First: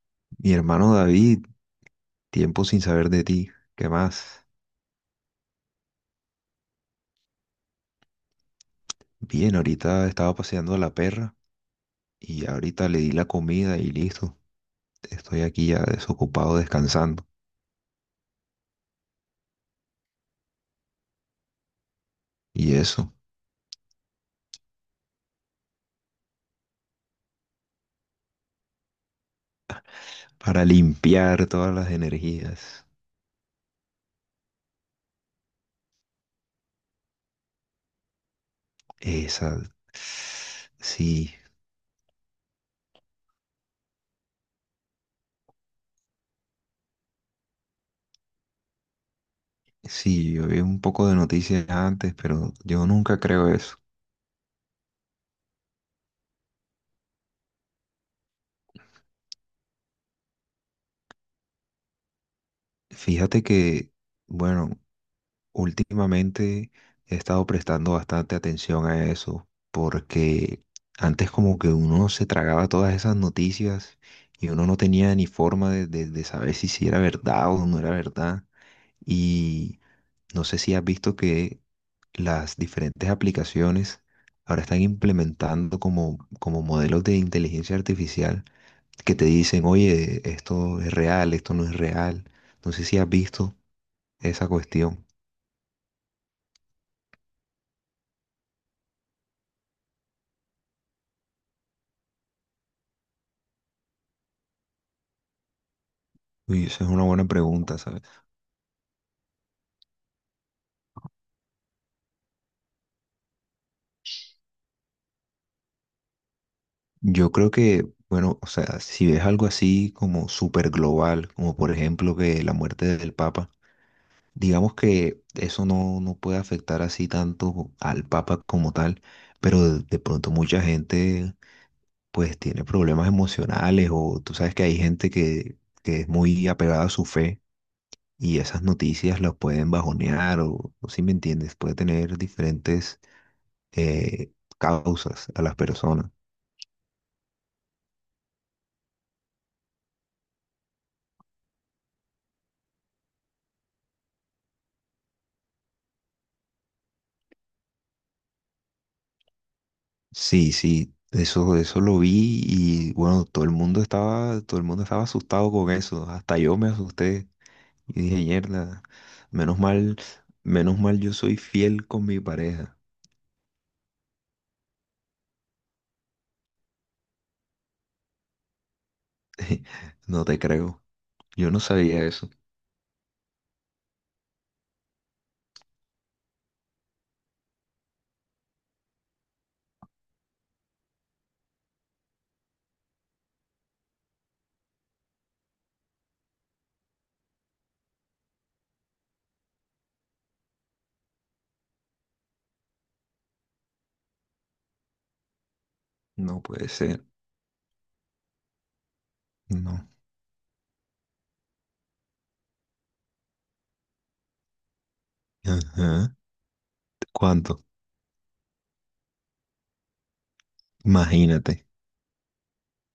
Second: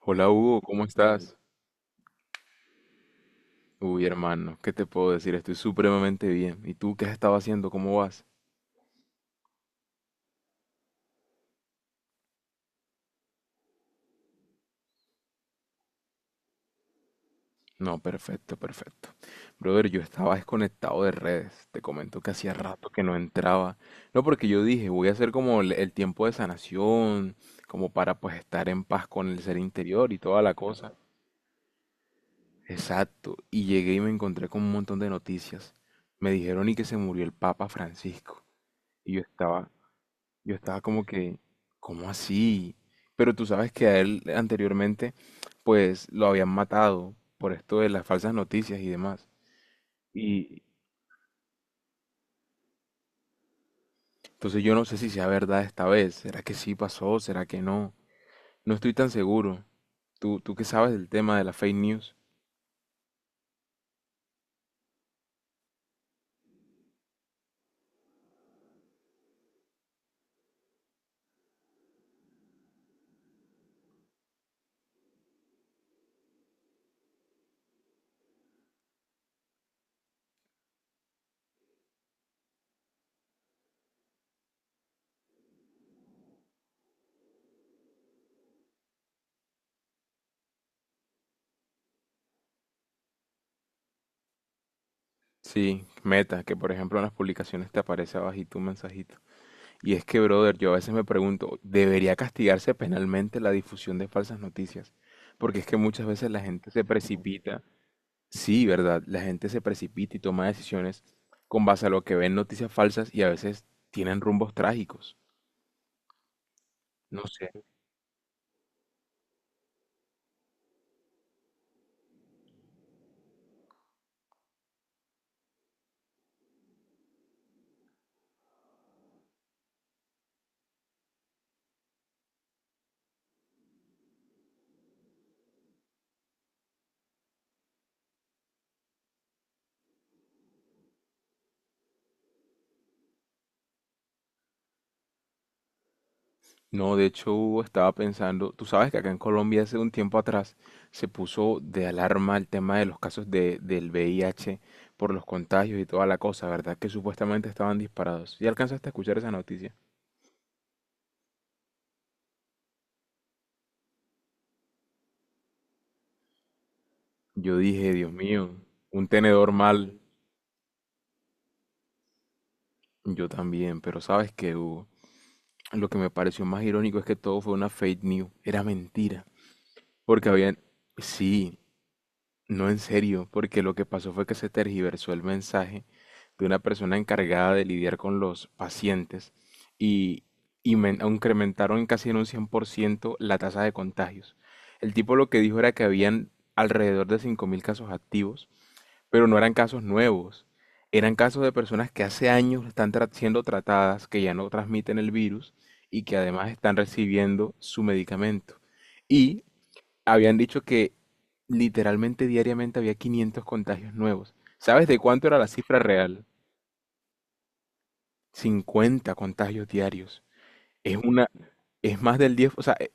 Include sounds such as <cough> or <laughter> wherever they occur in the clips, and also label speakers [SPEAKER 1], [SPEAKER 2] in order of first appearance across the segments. [SPEAKER 1] Hola
[SPEAKER 2] Mi
[SPEAKER 1] Hugo, ¿cómo
[SPEAKER 2] hermano
[SPEAKER 1] estás?
[SPEAKER 2] David, tiempo sin saber de ti. ¿Qué
[SPEAKER 1] Uy,
[SPEAKER 2] más?
[SPEAKER 1] hermano, ¿qué te puedo decir? Estoy supremamente bien. ¿Y tú qué has estado haciendo? ¿Cómo vas?
[SPEAKER 2] Bien, ahorita estaba paseando a la perra y ahorita le di la comida y listo. Estoy aquí ya desocupado descansando.
[SPEAKER 1] No, perfecto, perfecto. Brother, yo estaba desconectado de redes. Te comento que hacía
[SPEAKER 2] Y
[SPEAKER 1] rato que
[SPEAKER 2] eso,
[SPEAKER 1] no entraba. No, porque yo dije, voy a hacer como el tiempo de sanación, como para pues estar en paz con el ser interior y toda la
[SPEAKER 2] para
[SPEAKER 1] cosa.
[SPEAKER 2] limpiar todas las energías.
[SPEAKER 1] Exacto. Y llegué y me encontré con un montón de noticias. Me dijeron y que se murió el Papa Francisco. Y yo
[SPEAKER 2] Esa.
[SPEAKER 1] estaba, Yo estaba como
[SPEAKER 2] Sí,
[SPEAKER 1] que, ¿cómo así? Pero tú sabes que a él anteriormente, pues lo habían matado por esto de las falsas noticias y demás.
[SPEAKER 2] sí, yo vi
[SPEAKER 1] Y
[SPEAKER 2] un poco de noticias antes, pero yo nunca creo eso.
[SPEAKER 1] entonces yo no sé si sea verdad esta vez. ¿Será que sí pasó? ¿Será que no? No estoy tan seguro. ¿Tú qué sabes del tema de la fake news?
[SPEAKER 2] Fíjate que, bueno, Últimamente he estado prestando bastante atención a eso, porque antes como que uno se tragaba todas esas noticias y uno no tenía ni forma de saber si, si era verdad o no era verdad. Y no sé si has visto que las diferentes aplicaciones ahora están implementando como modelos de inteligencia artificial que te dicen, oye, esto es real, esto no es real. No sé si has visto esa cuestión.
[SPEAKER 1] Sí, Meta, que por ejemplo en las publicaciones te aparece abajito un mensajito. Y es que, brother, yo a veces me pregunto, ¿debería castigarse penalmente la difusión de falsas noticias? Porque es que muchas veces la
[SPEAKER 2] Uy,
[SPEAKER 1] gente se
[SPEAKER 2] esa es una buena
[SPEAKER 1] precipita.
[SPEAKER 2] pregunta, ¿sabes?
[SPEAKER 1] Sí, verdad. La gente se precipita y toma decisiones con base a lo que ven noticias falsas y a veces tienen rumbos trágicos. No
[SPEAKER 2] Yo
[SPEAKER 1] sé.
[SPEAKER 2] creo que, bueno, o sea, si ves algo así como súper global, como por ejemplo que la muerte del Papa, digamos que eso no, no puede afectar así tanto al Papa como tal, pero de pronto mucha gente pues tiene problemas emocionales o tú sabes que hay que es muy apegada a su fe y esas noticias las pueden bajonear o si me entiendes, puede tener diferentes eh, causas a las personas.
[SPEAKER 1] No, de hecho estaba pensando, tú sabes que acá en Colombia hace un tiempo atrás se puso de alarma el tema de los casos de, del VIH por los contagios y toda la cosa, ¿verdad? Que supuestamente estaban disparados. ¿Y alcanzaste a escuchar esa noticia?
[SPEAKER 2] Sí, sí, eso lo vi y bueno, todo el mundo estaba asustado con eso. Hasta yo me asusté
[SPEAKER 1] Yo dije,
[SPEAKER 2] y
[SPEAKER 1] Dios
[SPEAKER 2] dije,
[SPEAKER 1] mío,
[SPEAKER 2] mierda,
[SPEAKER 1] un tenedor
[SPEAKER 2] menos mal,
[SPEAKER 1] mal.
[SPEAKER 2] menos mal yo soy fiel con mi pareja.
[SPEAKER 1] Yo también, pero ¿sabes qué, Hugo? Lo que me pareció más irónico es que todo fue una fake news. Era mentira.
[SPEAKER 2] <laughs> No
[SPEAKER 1] Porque
[SPEAKER 2] te
[SPEAKER 1] habían...
[SPEAKER 2] creo. Yo
[SPEAKER 1] Sí,
[SPEAKER 2] no sabía eso.
[SPEAKER 1] no en serio, porque lo que pasó fue que se tergiversó el mensaje de una persona encargada de lidiar con los pacientes y, incrementaron casi en un 100% la tasa de contagios. El tipo lo que dijo era que habían alrededor de 5.000 casos activos, pero no eran casos nuevos. Eran casos de personas que hace años están siendo tratadas, que ya no transmiten el virus y que
[SPEAKER 2] No
[SPEAKER 1] además
[SPEAKER 2] puede
[SPEAKER 1] están
[SPEAKER 2] ser.
[SPEAKER 1] recibiendo su medicamento. Y
[SPEAKER 2] No.
[SPEAKER 1] habían dicho que literalmente diariamente había 500 contagios nuevos. ¿Sabes de cuánto era la cifra
[SPEAKER 2] Ajá.
[SPEAKER 1] real?
[SPEAKER 2] ¿Cuánto?
[SPEAKER 1] 50 contagios diarios. Es una,
[SPEAKER 2] Imagínate.
[SPEAKER 1] es más del 10, o sea,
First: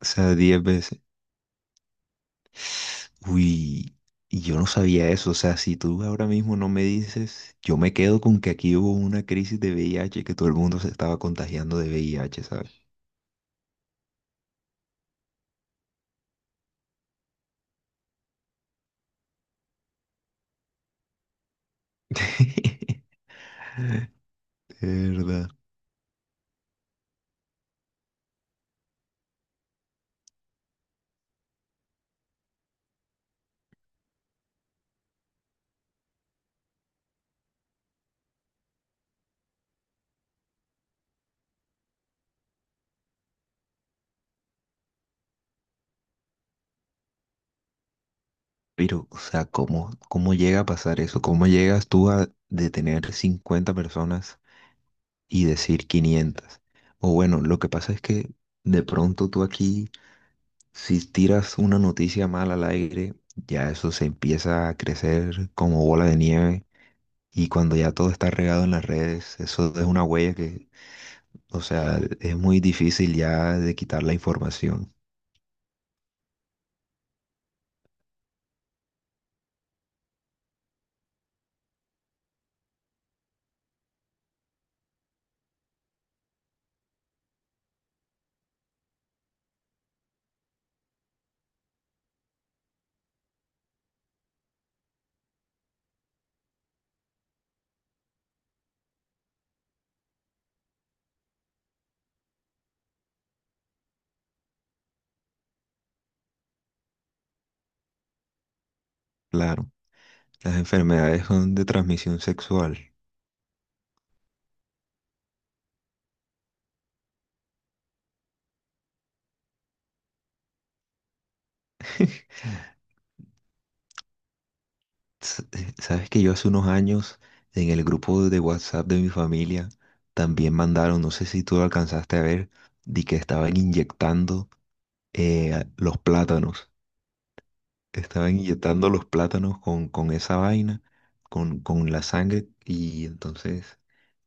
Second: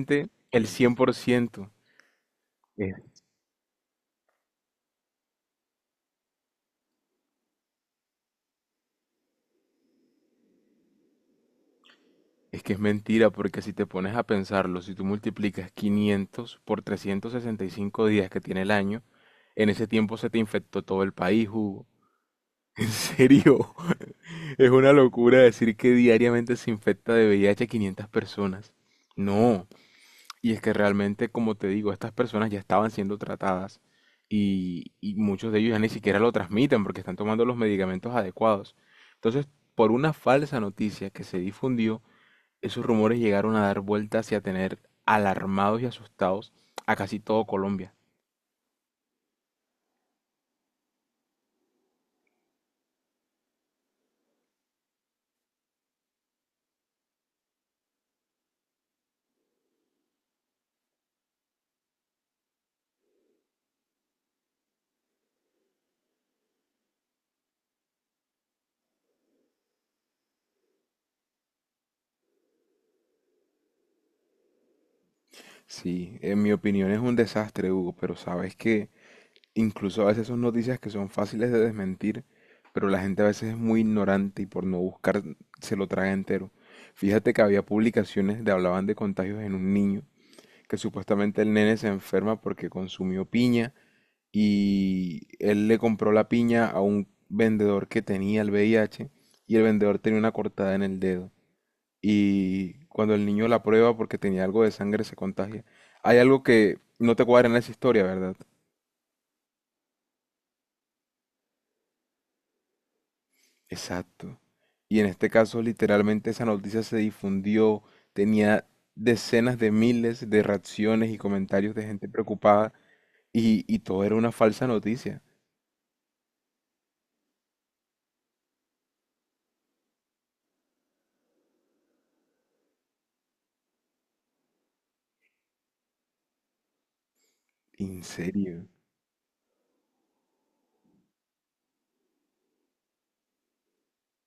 [SPEAKER 2] O sea, 10
[SPEAKER 1] el
[SPEAKER 2] veces.
[SPEAKER 1] 100%. Es,
[SPEAKER 2] Uy, y yo no sabía eso. O sea, si tú ahora mismo no me dices, yo me quedo con que aquí hubo una crisis de VIH, que todo el mundo se estaba contagiando de VIH,
[SPEAKER 1] es
[SPEAKER 2] ¿sabes?
[SPEAKER 1] que es mentira, porque si te pones a pensarlo, si tú multiplicas 500 por 365 días que tiene el año, en ese tiempo se te infectó todo el país, Hugo. <laughs> En
[SPEAKER 2] <laughs>
[SPEAKER 1] serio, es
[SPEAKER 2] De
[SPEAKER 1] una locura
[SPEAKER 2] verdad.
[SPEAKER 1] decir que diariamente se infecta de VIH a 500 personas. No, y es que realmente, como te digo, estas personas ya estaban siendo tratadas y muchos de ellos ya ni siquiera lo transmiten porque están tomando los medicamentos adecuados. Entonces, por una falsa noticia que se difundió, esos rumores llegaron a dar vueltas y a tener alarmados y asustados a casi todo Colombia.
[SPEAKER 2] Pero, o sea, cómo llega a pasar eso? ¿Cómo llegas tú a detener 50 personas y decir quinientas? O bueno, lo que pasa es que de pronto tú aquí, si tiras una noticia mala al aire, ya eso se empieza a crecer como bola de nieve. Y cuando ya todo está regado en las redes, eso es una huella que, o sea, es muy difícil ya de quitar la información.
[SPEAKER 1] Sí, en mi opinión es un desastre, Hugo, pero sabes que incluso a veces son noticias que son fáciles de desmentir, pero la gente a veces es muy ignorante y por no buscar se lo traga entero. Fíjate que había publicaciones de hablaban de contagios en un niño, que supuestamente el nene se enferma porque consumió piña y él le compró la piña a un vendedor que tenía el VIH y el vendedor tenía una cortada en el dedo. Y cuando el niño la prueba porque tenía algo de sangre se contagia. Hay algo que no te cuadra en esa historia, ¿verdad?
[SPEAKER 2] Claro, las enfermedades son de transmisión sexual.
[SPEAKER 1] Exacto. Y en este caso, literalmente esa noticia se difundió, tenía decenas de miles de reacciones y comentarios de gente
[SPEAKER 2] <laughs>
[SPEAKER 1] preocupada y todo era una falsa noticia.
[SPEAKER 2] Sabes que yo hace unos años en el grupo de WhatsApp de mi familia también mandaron, no sé si tú lo alcanzaste a ver, de que estaban inyectando los plátanos.
[SPEAKER 1] En
[SPEAKER 2] Estaban
[SPEAKER 1] serio.
[SPEAKER 2] inyectando los plátanos con esa vaina, con la sangre, y entonces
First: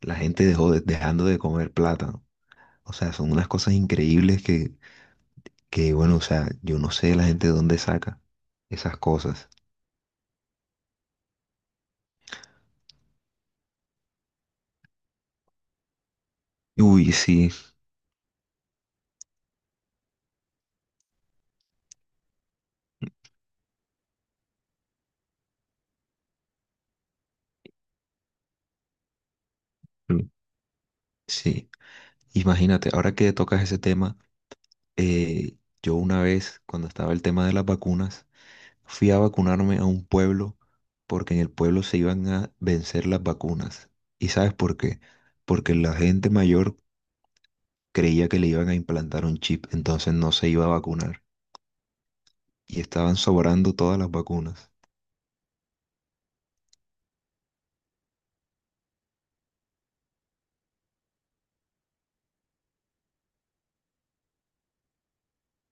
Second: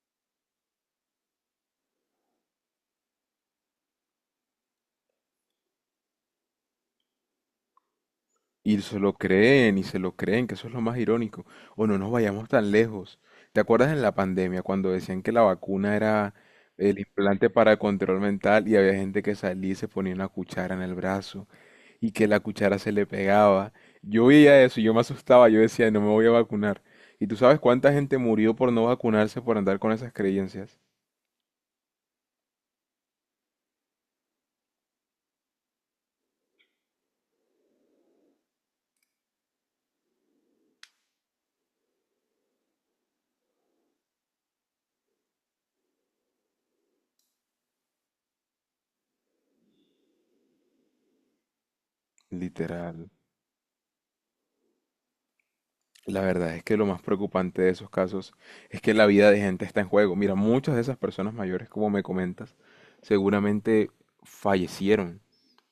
[SPEAKER 2] la gente dejando de comer plátano. O sea, son unas cosas increíbles que, bueno, o sea, yo no sé la gente de dónde saca
[SPEAKER 1] Y
[SPEAKER 2] esas
[SPEAKER 1] se lo
[SPEAKER 2] cosas.
[SPEAKER 1] creen, y se lo creen, que eso es lo más irónico. O no nos vayamos tan lejos. ¿Te acuerdas en la pandemia cuando decían que la vacuna era el
[SPEAKER 2] Uy,
[SPEAKER 1] implante
[SPEAKER 2] sí,
[SPEAKER 1] para control mental y había gente que salía y se ponía una cuchara en el brazo y que la cuchara se le pegaba? Yo veía eso y yo me asustaba, yo decía, no me voy a vacunar. ¿Y tú sabes cuánta gente murió por no vacunarse, por andar con esas
[SPEAKER 2] mm,
[SPEAKER 1] creencias?
[SPEAKER 2] sí. Imagínate, ahora que tocas ese tema, eh, yo una vez, cuando estaba el tema de las vacunas, fui a vacunarme a un pueblo porque en el pueblo se iban a vencer las vacunas. ¿Y sabes por qué? Porque la gente mayor creía que le iban a implantar un chip, entonces no se iba a vacunar. Y
[SPEAKER 1] Literal.
[SPEAKER 2] estaban sobrando todas las vacunas.
[SPEAKER 1] La verdad es que lo más preocupante de esos casos es que la vida de gente está en juego. Mira, muchas de esas personas mayores, como me comentas, seguramente fallecieron,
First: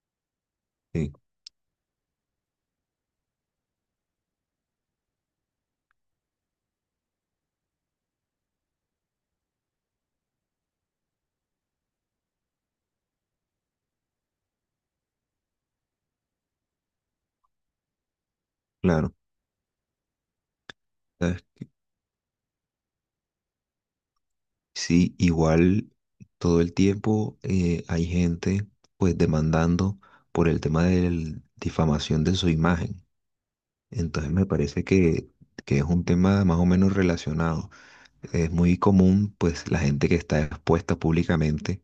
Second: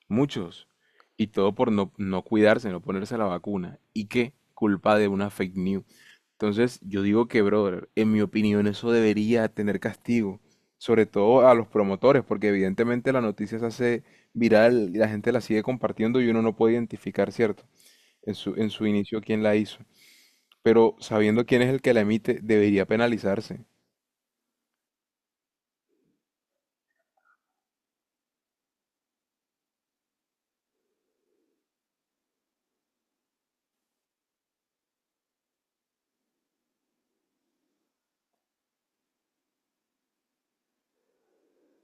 [SPEAKER 1] muchos,
[SPEAKER 2] Sí,
[SPEAKER 1] y todo por no cuidarse, no ponerse la vacuna. ¿Y qué? Culpa de una fake news. Entonces, yo digo que, brother, en mi opinión eso debería tener castigo, sobre todo a los promotores, porque evidentemente la noticia se hace viral y la gente la sigue compartiendo y uno no puede identificar, ¿cierto? En su
[SPEAKER 2] claro.
[SPEAKER 1] inicio, quién la hizo. Pero
[SPEAKER 2] ¿Sabes?
[SPEAKER 1] sabiendo quién es el que la emite, debería penalizarse,
[SPEAKER 2] Sí, igual todo el tiempo hay gente pues demandando por el tema de la difamación de su imagen. Entonces me parece que es un tema más o menos relacionado. Es muy común, pues, la gente que está expuesta públicamente,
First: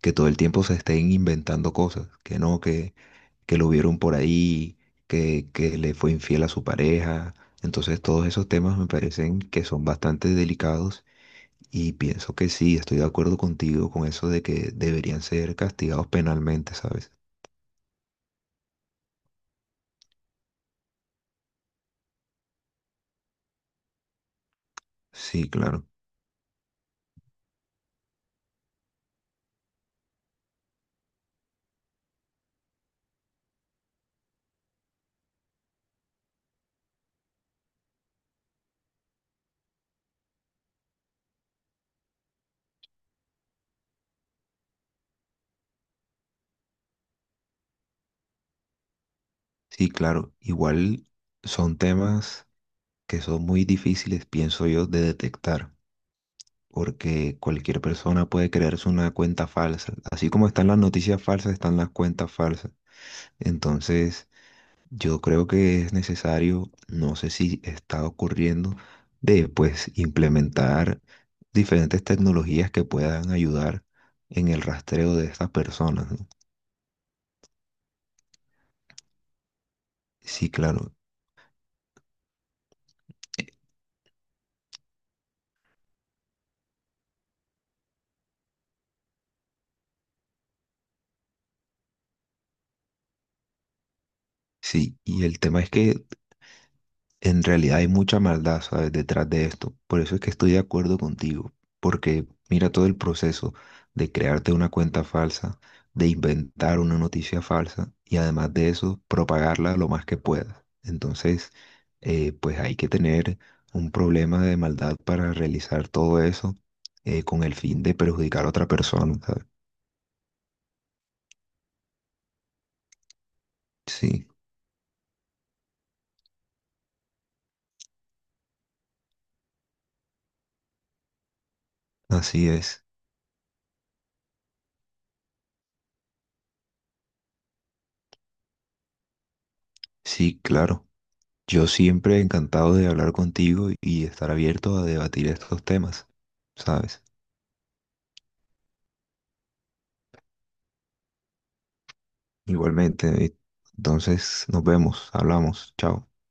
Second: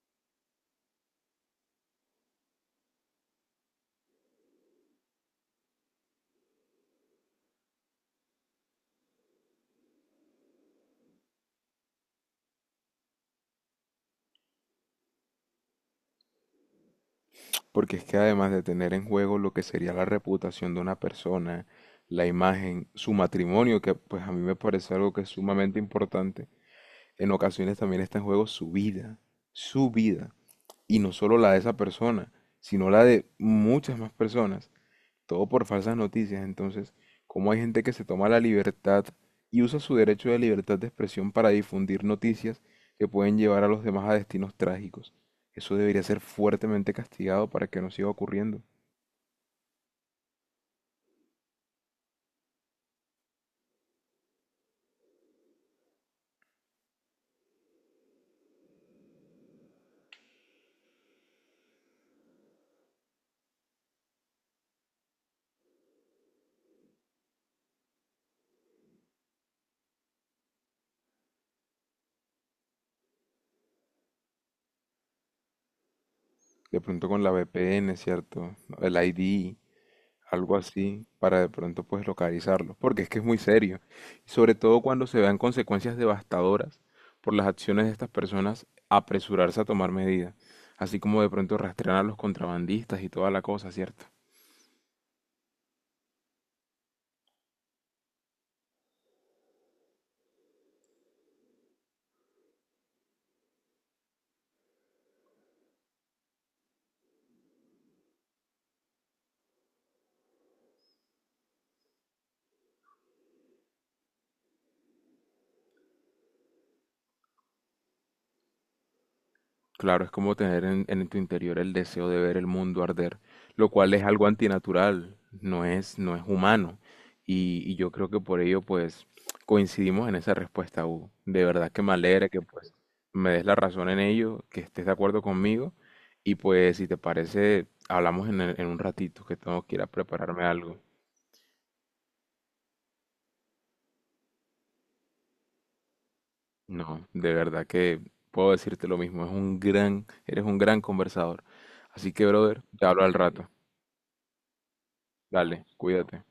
[SPEAKER 2] que todo el tiempo se estén inventando cosas, que no, que lo vieron por ahí, que le fue infiel a su pareja. Entonces, todos esos temas me parecen que son bastante delicados y pienso que sí, estoy de acuerdo contigo con eso de que deberían ser castigados penalmente, ¿sabes?
[SPEAKER 1] porque es que además de tener en juego lo que sería la reputación de una persona, la imagen, su matrimonio, que pues a mí me parece algo que es
[SPEAKER 2] Sí,
[SPEAKER 1] sumamente
[SPEAKER 2] claro.
[SPEAKER 1] importante, en ocasiones también está en juego su vida, y no solo la de esa persona, sino la de muchas más personas. Todo por falsas noticias. Entonces, ¿cómo hay gente que se toma la libertad y usa su derecho de libertad de expresión para difundir noticias que pueden llevar a los demás a destinos trágicos? Eso debería ser fuertemente castigado para que no siga ocurriendo.
[SPEAKER 2] Sí, claro. Igual son temas que son muy difíciles, pienso yo, de detectar, porque cualquier persona puede crearse una cuenta falsa. Así como están las noticias falsas, están las cuentas falsas. Entonces, yo creo que es necesario, no sé si está ocurriendo, de pues implementar diferentes tecnologías que puedan ayudar en el rastreo de estas personas, ¿no?
[SPEAKER 1] De pronto con la VPN, ¿cierto? El ID,
[SPEAKER 2] Sí,
[SPEAKER 1] algo
[SPEAKER 2] claro.
[SPEAKER 1] así, para de pronto pues localizarlo, porque es que es muy serio, y sobre todo cuando se vean consecuencias devastadoras por las acciones de estas personas, apresurarse a tomar medidas, así como de pronto rastrear a los contrabandistas y toda la cosa, ¿cierto?
[SPEAKER 2] Sí, y el tema es que en realidad hay mucha maldad, ¿sabes? Detrás de esto. Por eso es que estoy de acuerdo contigo, porque mira todo el proceso de crearte una cuenta falsa, de inventar una noticia falsa y además de eso, propagarla lo más que puedas. Entonces, pues hay que tener un problema de maldad para realizar todo eso con el fin de perjudicar a otra persona, ¿sabes?
[SPEAKER 1] Claro, es como tener en tu interior el deseo de ver el mundo arder, lo cual es algo
[SPEAKER 2] Sí,
[SPEAKER 1] antinatural, no es humano. Y yo creo que por ello, pues, coincidimos en esa respuesta, Hugo. De verdad que me alegra que,
[SPEAKER 2] así
[SPEAKER 1] pues,
[SPEAKER 2] es.
[SPEAKER 1] me des la razón en ello, que estés de acuerdo conmigo. Y pues, si te parece, hablamos en un ratito, que tengo que ir a
[SPEAKER 2] Sí,
[SPEAKER 1] prepararme algo.
[SPEAKER 2] claro. Yo siempre encantado de hablar contigo y estar abierto a debatir estos temas, ¿sabes?
[SPEAKER 1] No, de verdad que puedo decirte lo mismo, es un eres un gran conversador. Así que, brother, te hablo
[SPEAKER 2] Igualmente,
[SPEAKER 1] al
[SPEAKER 2] David.
[SPEAKER 1] rato.
[SPEAKER 2] Entonces, nos vemos,
[SPEAKER 1] Dale,
[SPEAKER 2] hablamos, chao.
[SPEAKER 1] cuídate.